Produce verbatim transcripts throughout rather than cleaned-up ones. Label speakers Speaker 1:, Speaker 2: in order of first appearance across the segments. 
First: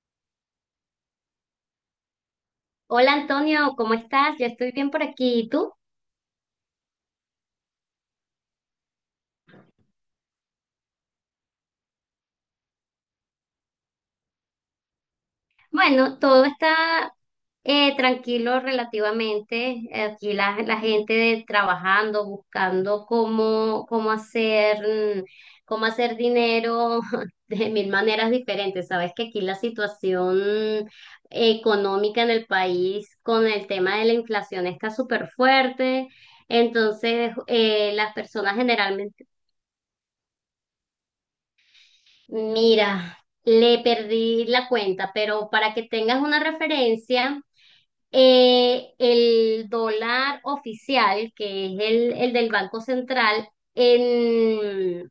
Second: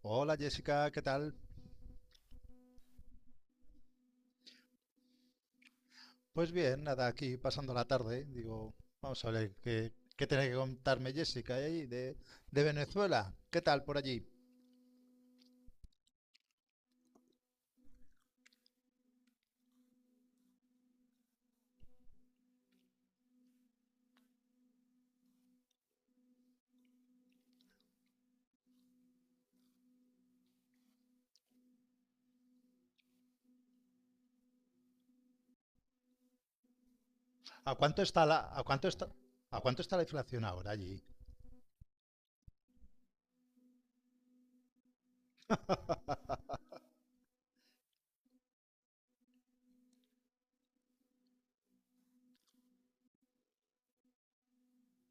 Speaker 1: Hola Jessica, ¿qué tal?
Speaker 2: Hola Antonio, ¿cómo estás? Yo estoy bien por aquí. ¿Y tú?
Speaker 1: Pues bien, nada, aquí pasando la tarde. Digo, vamos a ver qué, qué tiene que contarme Jessica ahí de, de Venezuela. ¿Qué tal por allí?
Speaker 2: Bueno, todo está eh, tranquilo relativamente. Aquí la, la gente de- trabajando, buscando cómo, cómo hacer, mm, cómo hacer dinero de mil maneras diferentes. Sabes que aquí la situación eh, económica en el país con el tema de la inflación está súper fuerte. Entonces,
Speaker 1: ¿A
Speaker 2: eh,
Speaker 1: cuánto
Speaker 2: las
Speaker 1: está la,
Speaker 2: personas
Speaker 1: a cuánto está,
Speaker 2: generalmente.
Speaker 1: a cuánto está la inflación ahora allí?
Speaker 2: Mira, le perdí la cuenta, pero para que tengas una referencia, eh, el dólar oficial, que es el, el del Banco Central, en,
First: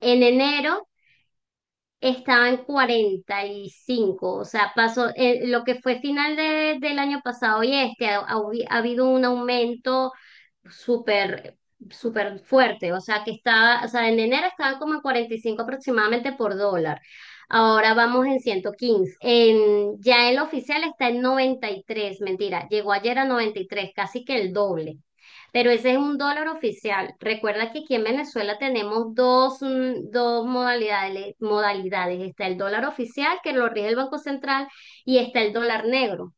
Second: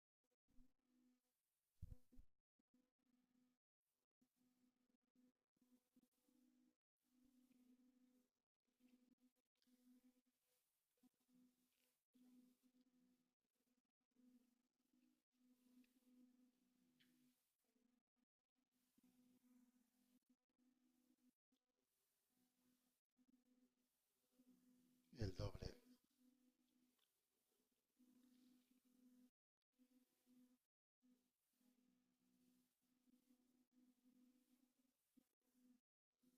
Speaker 2: en enero estaba en cuarenta y cinco, o sea, pasó eh, lo que fue final de- del año pasado y este, ha, ha habido un aumento súper, súper fuerte. O sea, que estaba, o sea, en enero estaba como en cuarenta y cinco aproximadamente por dólar. Ahora vamos en ciento quince. En, ya el oficial está en noventa y tres, mentira, llegó ayer a noventa y tres, casi que el doble.
Speaker 1: El
Speaker 2: Pero
Speaker 1: doble.
Speaker 2: ese es un dólar oficial. Recuerda que aquí en Venezuela tenemos dos, mm, dos modalidades, modalidades. Está el dólar oficial, que lo rige el Banco Central, y está el dólar negro.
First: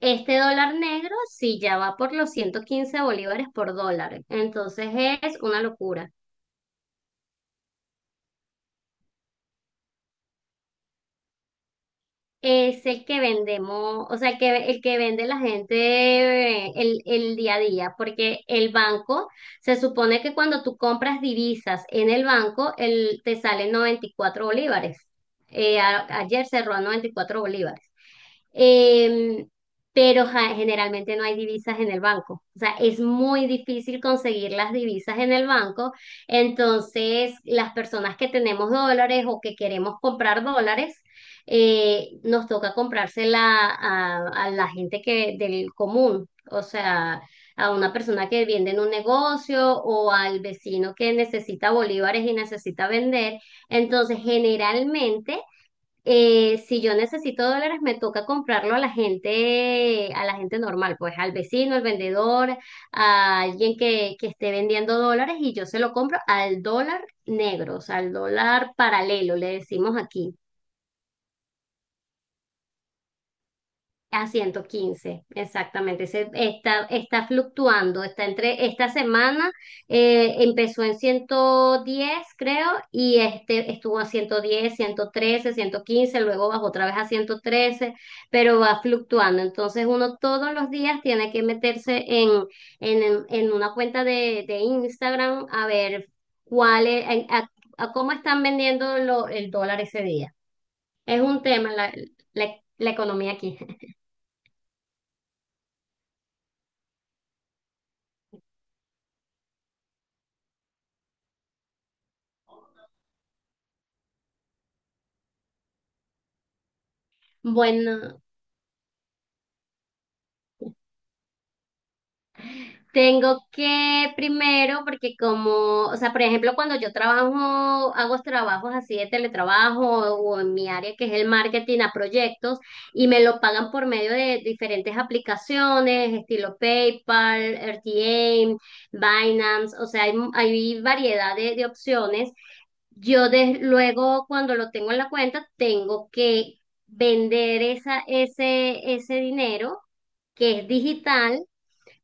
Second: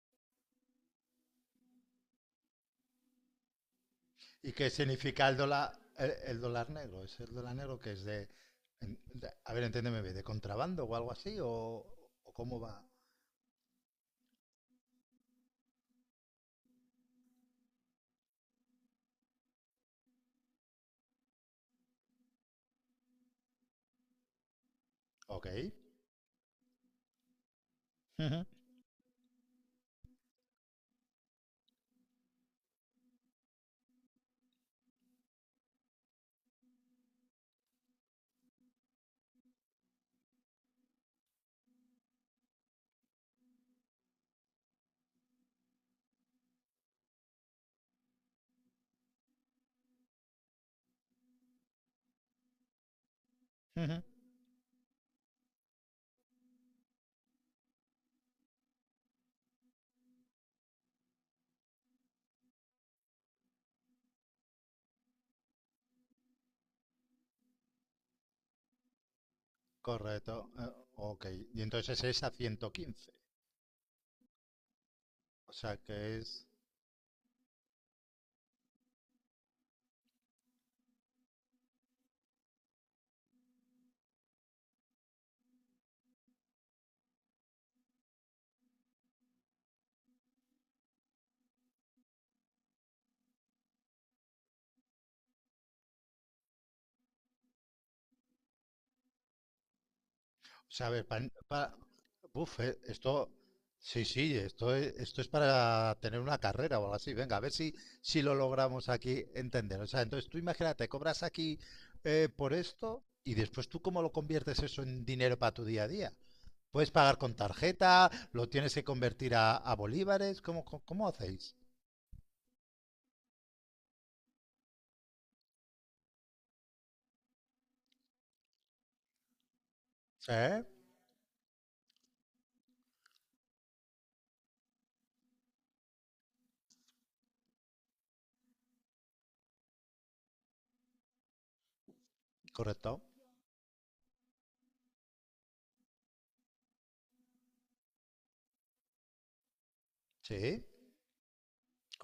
Speaker 2: Este dólar negro sí ya va por los ciento quince bolívares por dólar,
Speaker 1: ¿Y qué
Speaker 2: entonces
Speaker 1: significa el
Speaker 2: es una
Speaker 1: dólar,
Speaker 2: locura.
Speaker 1: el, el dólar negro? ¿Es el dólar negro que es de, en- de- a ver, entiéndeme, bien, de contrabando o algo así? ¿O, o cómo va?
Speaker 2: Es el que vendemos, o sea, el que, el que vende la gente eh, el, el día a día, porque el banco, se supone que cuando tú compras divisas en el banco, el, te salen noventa y cuatro bolívares.
Speaker 1: Ok.
Speaker 2: Eh, a- ayer cerró a noventa y cuatro bolívares.
Speaker 1: Ujú,
Speaker 2: Eh, pero ja, generalmente no hay divisas en el banco. O sea, es muy difícil conseguir las divisas en el banco. Entonces, las personas que tenemos dólares o que queremos comprar dólares, eh, nos toca comprársela a, a la gente que, del común. O sea, a una persona que vende en un negocio o al vecino que necesita bolívares y necesita vender.
Speaker 1: ujú.
Speaker 2: Entonces, generalmente eh, si yo necesito dólares, me toca comprarlo a la gente, a la gente normal, pues al vecino, al vendedor, a alguien que, que esté vendiendo dólares y yo se lo compro al dólar negro, o sea, al dólar paralelo, le decimos aquí.
Speaker 1: Correcto. Eh, ok. Y entonces es a ciento quince.
Speaker 2: A ciento quince
Speaker 1: O sea
Speaker 2: exactamente.
Speaker 1: que
Speaker 2: Se-
Speaker 1: es...
Speaker 2: está, está fluctuando, está entre esta semana eh, empezó en ciento diez creo, y este estuvo a ciento ciento diez ciento trece ciento quince luego bajó otra vez a ciento trece pero va fluctuando. Entonces uno todos los días tiene que meterse en, en, en una cuenta de, de Instagram a ver cuál es- a, a cómo están vendiendo lo- el dólar ese día.
Speaker 1: ¿Sabes?
Speaker 2: Es
Speaker 1: Para,
Speaker 2: un tema
Speaker 1: para-
Speaker 2: la, la
Speaker 1: uf, eh,
Speaker 2: la
Speaker 1: esto,
Speaker 2: economía aquí.
Speaker 1: sí, sí, esto es, esto es para tener una carrera o algo así. Venga, a ver si, si lo logramos aquí entender. O sea, entonces tú imagínate, cobras aquí eh, por esto y después tú cómo lo conviertes eso en dinero para tu día a día. Puedes pagar con tarjeta,
Speaker 2: Bueno,
Speaker 1: lo tienes que convertir a, a bolívares, ¿cómo, cómo, cómo hacéis?
Speaker 2: tengo que primero, porque como, o sea, por ejemplo, cuando yo trabajo, hago trabajos así de teletrabajo o en
Speaker 1: ¿Eh?
Speaker 2: mi área que es el marketing a proyectos y me lo pagan por medio de diferentes aplicaciones, estilo PayPal, R T A, Binance, o sea, hay, hay variedad de, de opciones.
Speaker 1: ¿Correcto?
Speaker 2: Yo de- luego, cuando lo tengo en la cuenta, tengo que vender esa, ese, ese dinero que
Speaker 1: Sí,
Speaker 2: es digital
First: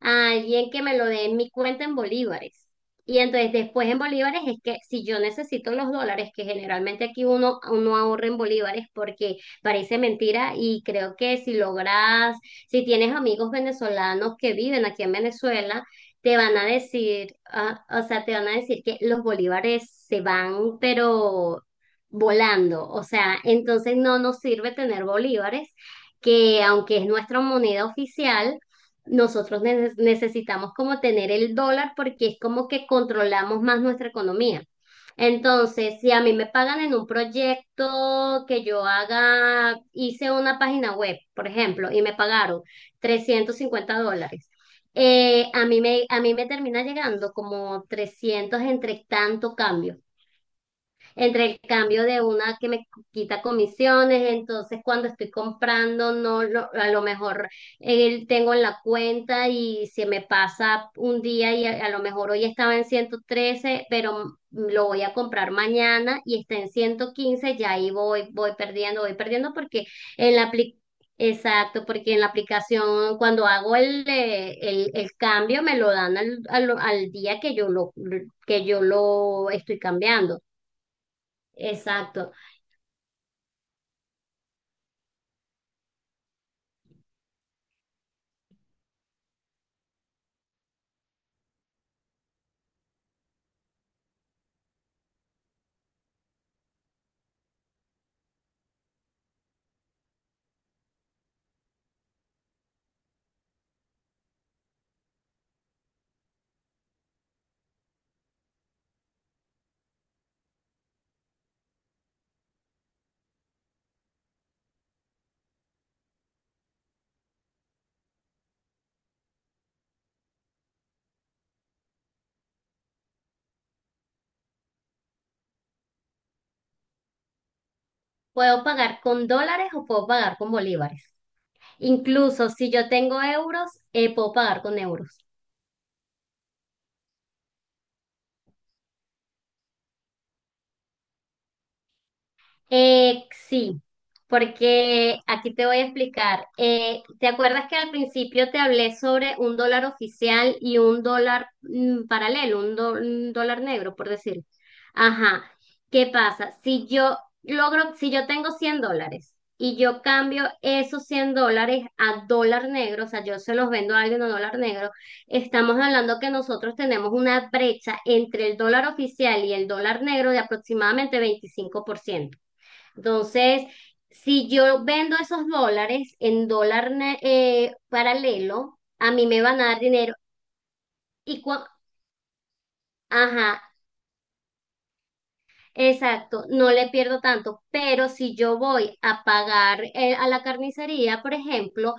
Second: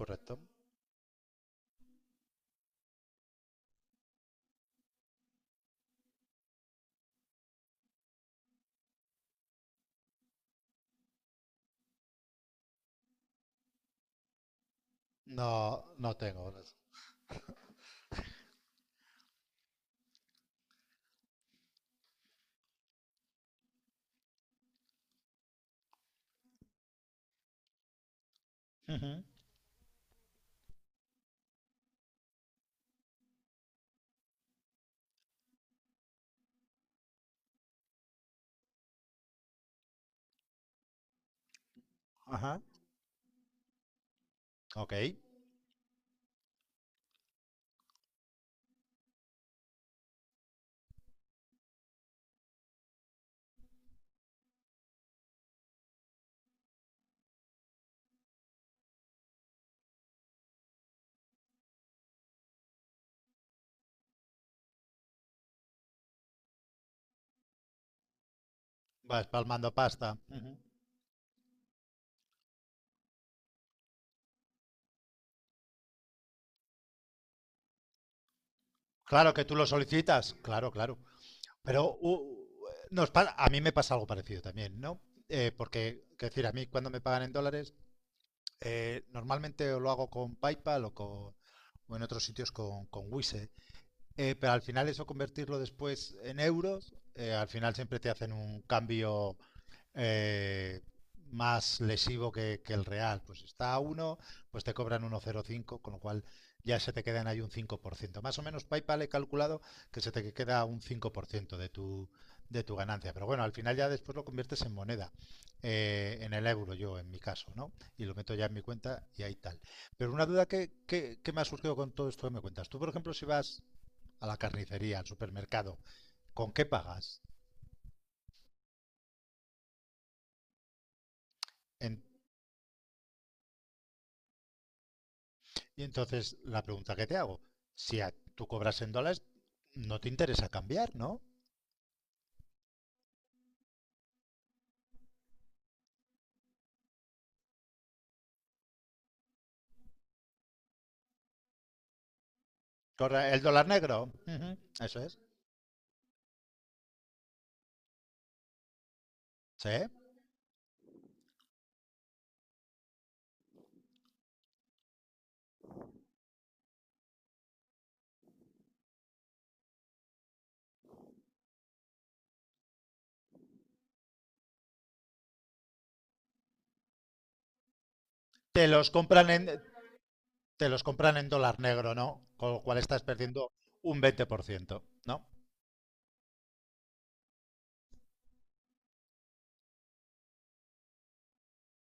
Speaker 2: a alguien que me lo dé en mi cuenta en bolívares. Y entonces después en bolívares es que si yo necesito los dólares, que generalmente aquí uno, uno ahorra en bolívares porque parece mentira y creo que si logras, si tienes amigos venezolanos que viven aquí en Venezuela,
Speaker 1: No, no
Speaker 2: te
Speaker 1: tengo
Speaker 2: van a
Speaker 1: horas.
Speaker 2: decir, ah, o sea, te van a decir que los bolívares se van, pero volando. O sea, entonces no nos sirve tener bolívares, que aunque es nuestra moneda oficial,
Speaker 1: Ujú.
Speaker 2: nosotros ne- necesitamos como tener el dólar porque es como que controlamos más nuestra economía. Entonces, si a mí me pagan en un proyecto que yo haga, hice una página web, por ejemplo, y me
Speaker 1: Ajá.
Speaker 2: pagaron trescientos cincuenta dólares,
Speaker 1: Ok.
Speaker 2: eh, a mí me, a mí me termina llegando como trescientos entre tanto cambio entre el cambio de una que me quita comisiones, entonces cuando estoy comprando, no lo- a lo mejor eh, tengo en la cuenta y se me pasa un día y a, a lo mejor hoy estaba en ciento trece pero lo voy a comprar mañana y está en ciento quince ya ahí voy, voy perdiendo, voy
Speaker 1: Vas
Speaker 2: perdiendo
Speaker 1: palmando
Speaker 2: porque
Speaker 1: pasta.
Speaker 2: en
Speaker 1: Ujú.
Speaker 2: la apli- exacto, porque en la aplicación cuando hago el, eh, el, el cambio me lo dan al, al, al día que yo lo, que yo
Speaker 1: Claro que
Speaker 2: lo
Speaker 1: tú lo
Speaker 2: estoy
Speaker 1: solicitas,
Speaker 2: cambiando.
Speaker 1: claro, claro. Pero
Speaker 2: Exacto.
Speaker 1: u- nos pa- a mí me pasa algo parecido también, ¿no? Eh, porque, quiero decir, a mí cuando me pagan en dólares, eh, normalmente o lo hago con PayPal o, con, o en otros sitios con, con Wise. Eh, pero al final eso convertirlo después en euros, eh, al final siempre te hacen un cambio eh, más lesivo que, que, el real. Pues está a uno, pues te cobran uno coma cero cinco, con lo cual ya se te quedan ahí un cinco por ciento. Más o menos PayPal he calculado que se te queda un cinco por ciento de tu, de tu ganancia. Pero bueno, al final ya después lo conviertes en moneda, eh, en el euro yo, en mi caso, ¿no? Y lo meto ya en mi cuenta y ahí tal. Pero una duda que, que, que me ha surgido con todo esto que me cuentas. Tú, por ejemplo, si vas a la carnicería, al supermercado, ¿con qué pagas?
Speaker 2: Puedo pagar con dólares o puedo pagar con bolívares.
Speaker 1: En,
Speaker 2: Incluso si yo tengo euros, eh, puedo pagar con euros.
Speaker 1: y entonces la pregunta que te hago, si a- tú cobras en dólares, no te interesa cambiar, ¿no?
Speaker 2: Eh, sí, porque aquí te voy a explicar. Eh, ¿te acuerdas que al principio te hablé sobre un dólar oficial y un dólar mm, paralelo, un, do-
Speaker 1: Corre-
Speaker 2: un
Speaker 1: El
Speaker 2: dólar
Speaker 1: dólar
Speaker 2: negro, por
Speaker 1: negro,
Speaker 2: decir?
Speaker 1: ujú, eso es.
Speaker 2: Ajá. ¿Qué pasa? Si yo logro, si yo tengo cien dólares
Speaker 1: Sí.
Speaker 2: y yo cambio esos cien dólares a dólar negro, o sea, yo se los vendo a alguien a dólar negro, estamos hablando que nosotros tenemos una brecha entre el dólar oficial y el dólar negro de aproximadamente veinticinco por ciento. Entonces, si yo vendo esos dólares en dólar ne- eh,
Speaker 1: Te
Speaker 2: paralelo,
Speaker 1: los
Speaker 2: a mí
Speaker 1: compran
Speaker 2: me van
Speaker 1: en,
Speaker 2: a dar dinero
Speaker 1: te los compran en
Speaker 2: y
Speaker 1: dólar
Speaker 2: cua-
Speaker 1: negro, ¿no? Con lo cual estás perdiendo
Speaker 2: ajá,
Speaker 1: un veinte por ciento, ¿no?
Speaker 2: exacto, no le pierdo tanto, pero si yo voy a pagar eh, a la carnicería, por ejemplo,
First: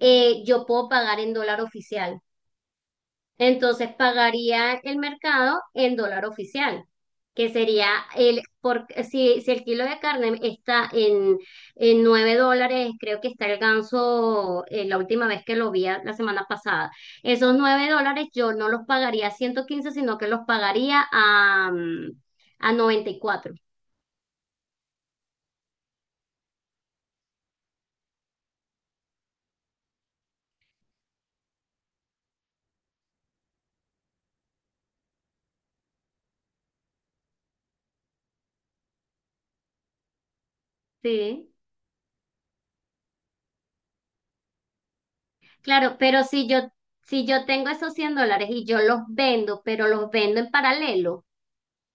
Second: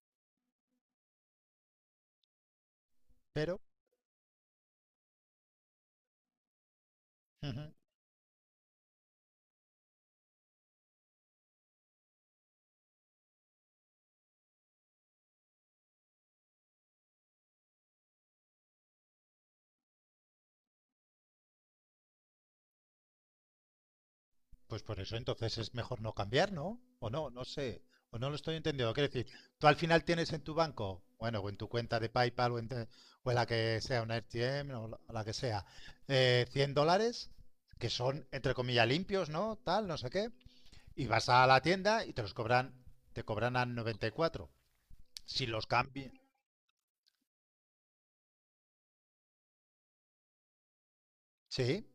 Speaker 2: eh, yo puedo pagar en dólar oficial.
Speaker 1: Pero
Speaker 2: Entonces pagaría el mercado en dólar oficial, que
Speaker 1: ujú,
Speaker 2: sería el, por, si, si el kilo de carne está en, en nueve dólares, creo que está el ganso eh, la última vez que lo vi a- la semana pasada. Esos nueve dólares yo no los pagaría a ciento quince sino que los pagaría a, mm, a noventa y cuatro.
Speaker 1: pues por eso entonces es mejor no cambiar, ¿no? O no, no sé. O no lo estoy entendiendo. Quiero decir, tú al final tienes en tu banco, bueno, o en tu cuenta de PayPal o en, te- o en la que sea, una R T M o la- o la que sea, eh, cien dólares, que son, entre comillas, limpios, ¿no? Tal, no sé qué. Y vas a
Speaker 2: Sí,
Speaker 1: la tienda y te los cobran, te cobran a noventa y cuatro. Si los
Speaker 2: claro,
Speaker 1: cambian.
Speaker 2: pero si yo, si yo tengo esos cien dólares y yo los vendo, pero los vendo en paralelo.
Speaker 1: Sí.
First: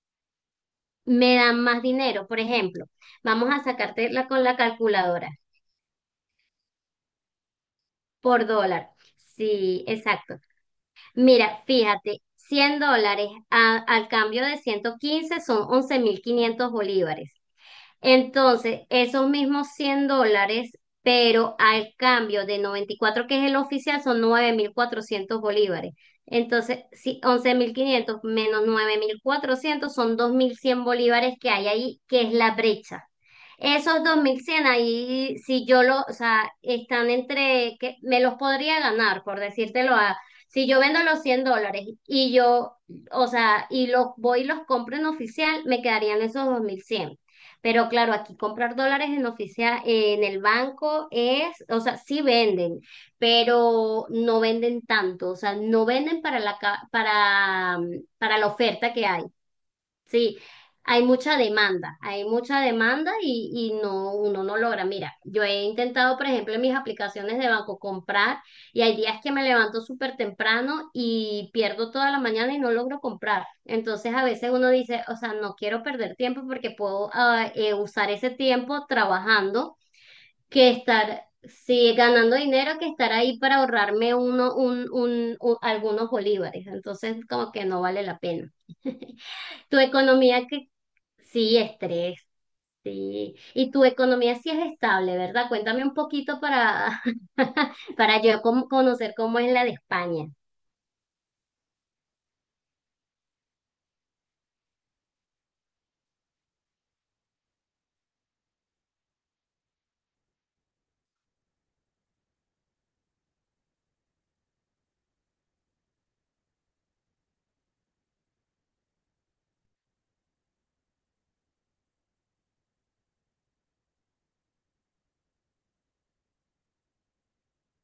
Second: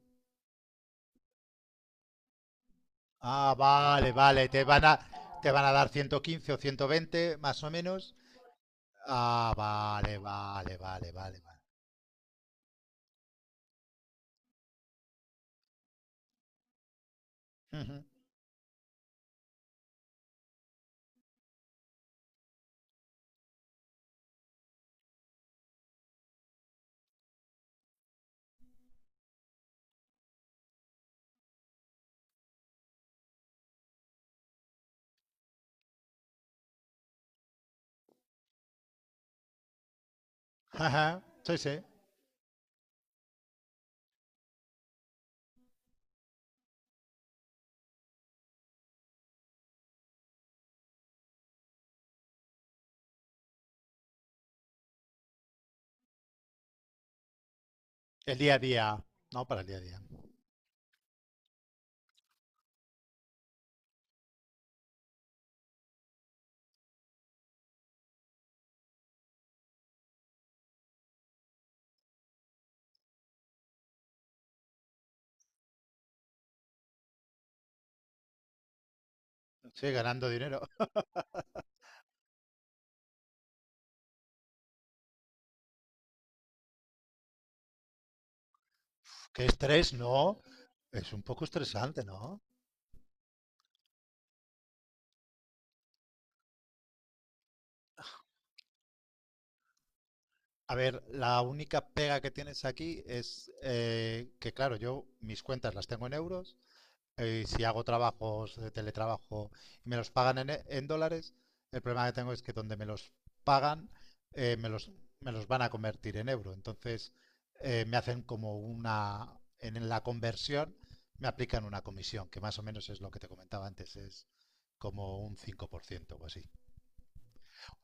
Speaker 2: Me dan más dinero. Por ejemplo, vamos
Speaker 1: Ah,
Speaker 2: a
Speaker 1: vale,
Speaker 2: sacarte la con
Speaker 1: vale.
Speaker 2: la
Speaker 1: Te van a,
Speaker 2: calculadora
Speaker 1: te van a dar ciento quince o ciento veinte más o menos.
Speaker 2: por dólar.
Speaker 1: Ah,
Speaker 2: Sí,
Speaker 1: vale,
Speaker 2: exacto.
Speaker 1: vale, vale, vale, vale.
Speaker 2: Mira, fíjate, cien dólares a- al cambio de ciento quince son once mil quinientos bolívares.
Speaker 1: Ujú.
Speaker 2: Entonces, esos mismos cien dólares, pero al cambio de noventa y cuatro que es el oficial, son nueve mil cuatrocientos bolívares. Entonces, si once mil quinientos menos nueve mil cuatrocientos son dos mil cien bolívares que hay ahí, que es la brecha. Esos dos mil cien ahí, si yo lo, o sea, están entre, que me los podría ganar, por decírtelo a, si yo vendo
Speaker 1: Ajá.
Speaker 2: los cien
Speaker 1: Sí, sí.
Speaker 2: dólares y yo, o sea, y los voy y los compro en oficial, me quedarían esos dos mil cien. Pero claro, aquí comprar dólares en oficial, en el banco es, o sea, sí venden, pero no venden tanto, o sea, no venden para la, ca- para,
Speaker 1: El
Speaker 2: para la
Speaker 1: día a
Speaker 2: oferta
Speaker 1: día.
Speaker 2: que hay.
Speaker 1: No, para el día a día.
Speaker 2: Sí, hay mucha demanda, hay mucha demanda y, y no, uno no logra. Mira, yo he intentado, por ejemplo, en mis aplicaciones de banco comprar y hay días que me levanto súper temprano y pierdo toda la mañana y no logro comprar. Entonces a veces uno dice, o sea, no quiero perder tiempo porque puedo ah, eh, usar ese tiempo trabajando
Speaker 1: Sí, ganando dinero.
Speaker 2: que
Speaker 1: Uf,
Speaker 2: estar, sí, ganando dinero que estar ahí para ahorrarme uno, un, un, un- algunos bolívares. Entonces como que no vale la pena.
Speaker 1: qué
Speaker 2: ¿Tu
Speaker 1: estrés, ¿no?
Speaker 2: economía, qué,
Speaker 1: Es un poco
Speaker 2: sí,
Speaker 1: estresante,
Speaker 2: estrés,
Speaker 1: ¿no?
Speaker 2: sí. Y tu economía sí es estable, ¿verdad? Cuéntame un poquito para, para yo com- conocer cómo es la de España.
Speaker 1: A ver, la única pega que tienes aquí es eh, que, claro, yo mis cuentas las tengo en euros. Eh, si hago trabajos de teletrabajo y me los pagan en, e- en dólares, el problema que tengo es que donde me los pagan, eh, me los, me los van a convertir en euro. Entonces, eh, me hacen como una, en la conversión, me aplican una comisión, que más o menos es lo que te comentaba antes, es como un cinco por ciento o así.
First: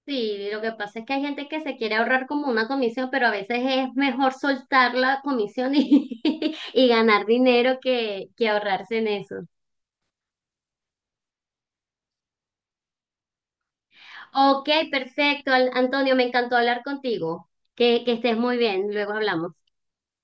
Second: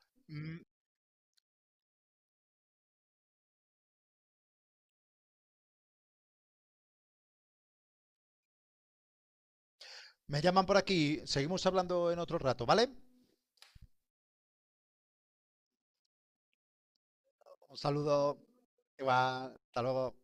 Speaker 2: Sí,
Speaker 1: Mm,
Speaker 2: lo que pasa es que hay gente que se quiere ahorrar como una comisión, pero a veces es mejor soltar la comisión y, y ganar dinero que, que ahorrarse en eso.
Speaker 1: me llaman por aquí, seguimos hablando en otro rato, ¿vale?
Speaker 2: Ok, perfecto, Al- Antonio, me encantó hablar contigo.
Speaker 1: Un
Speaker 2: Que, que estés
Speaker 1: saludo,
Speaker 2: muy bien, luego hablamos.
Speaker 1: igual, hasta luego.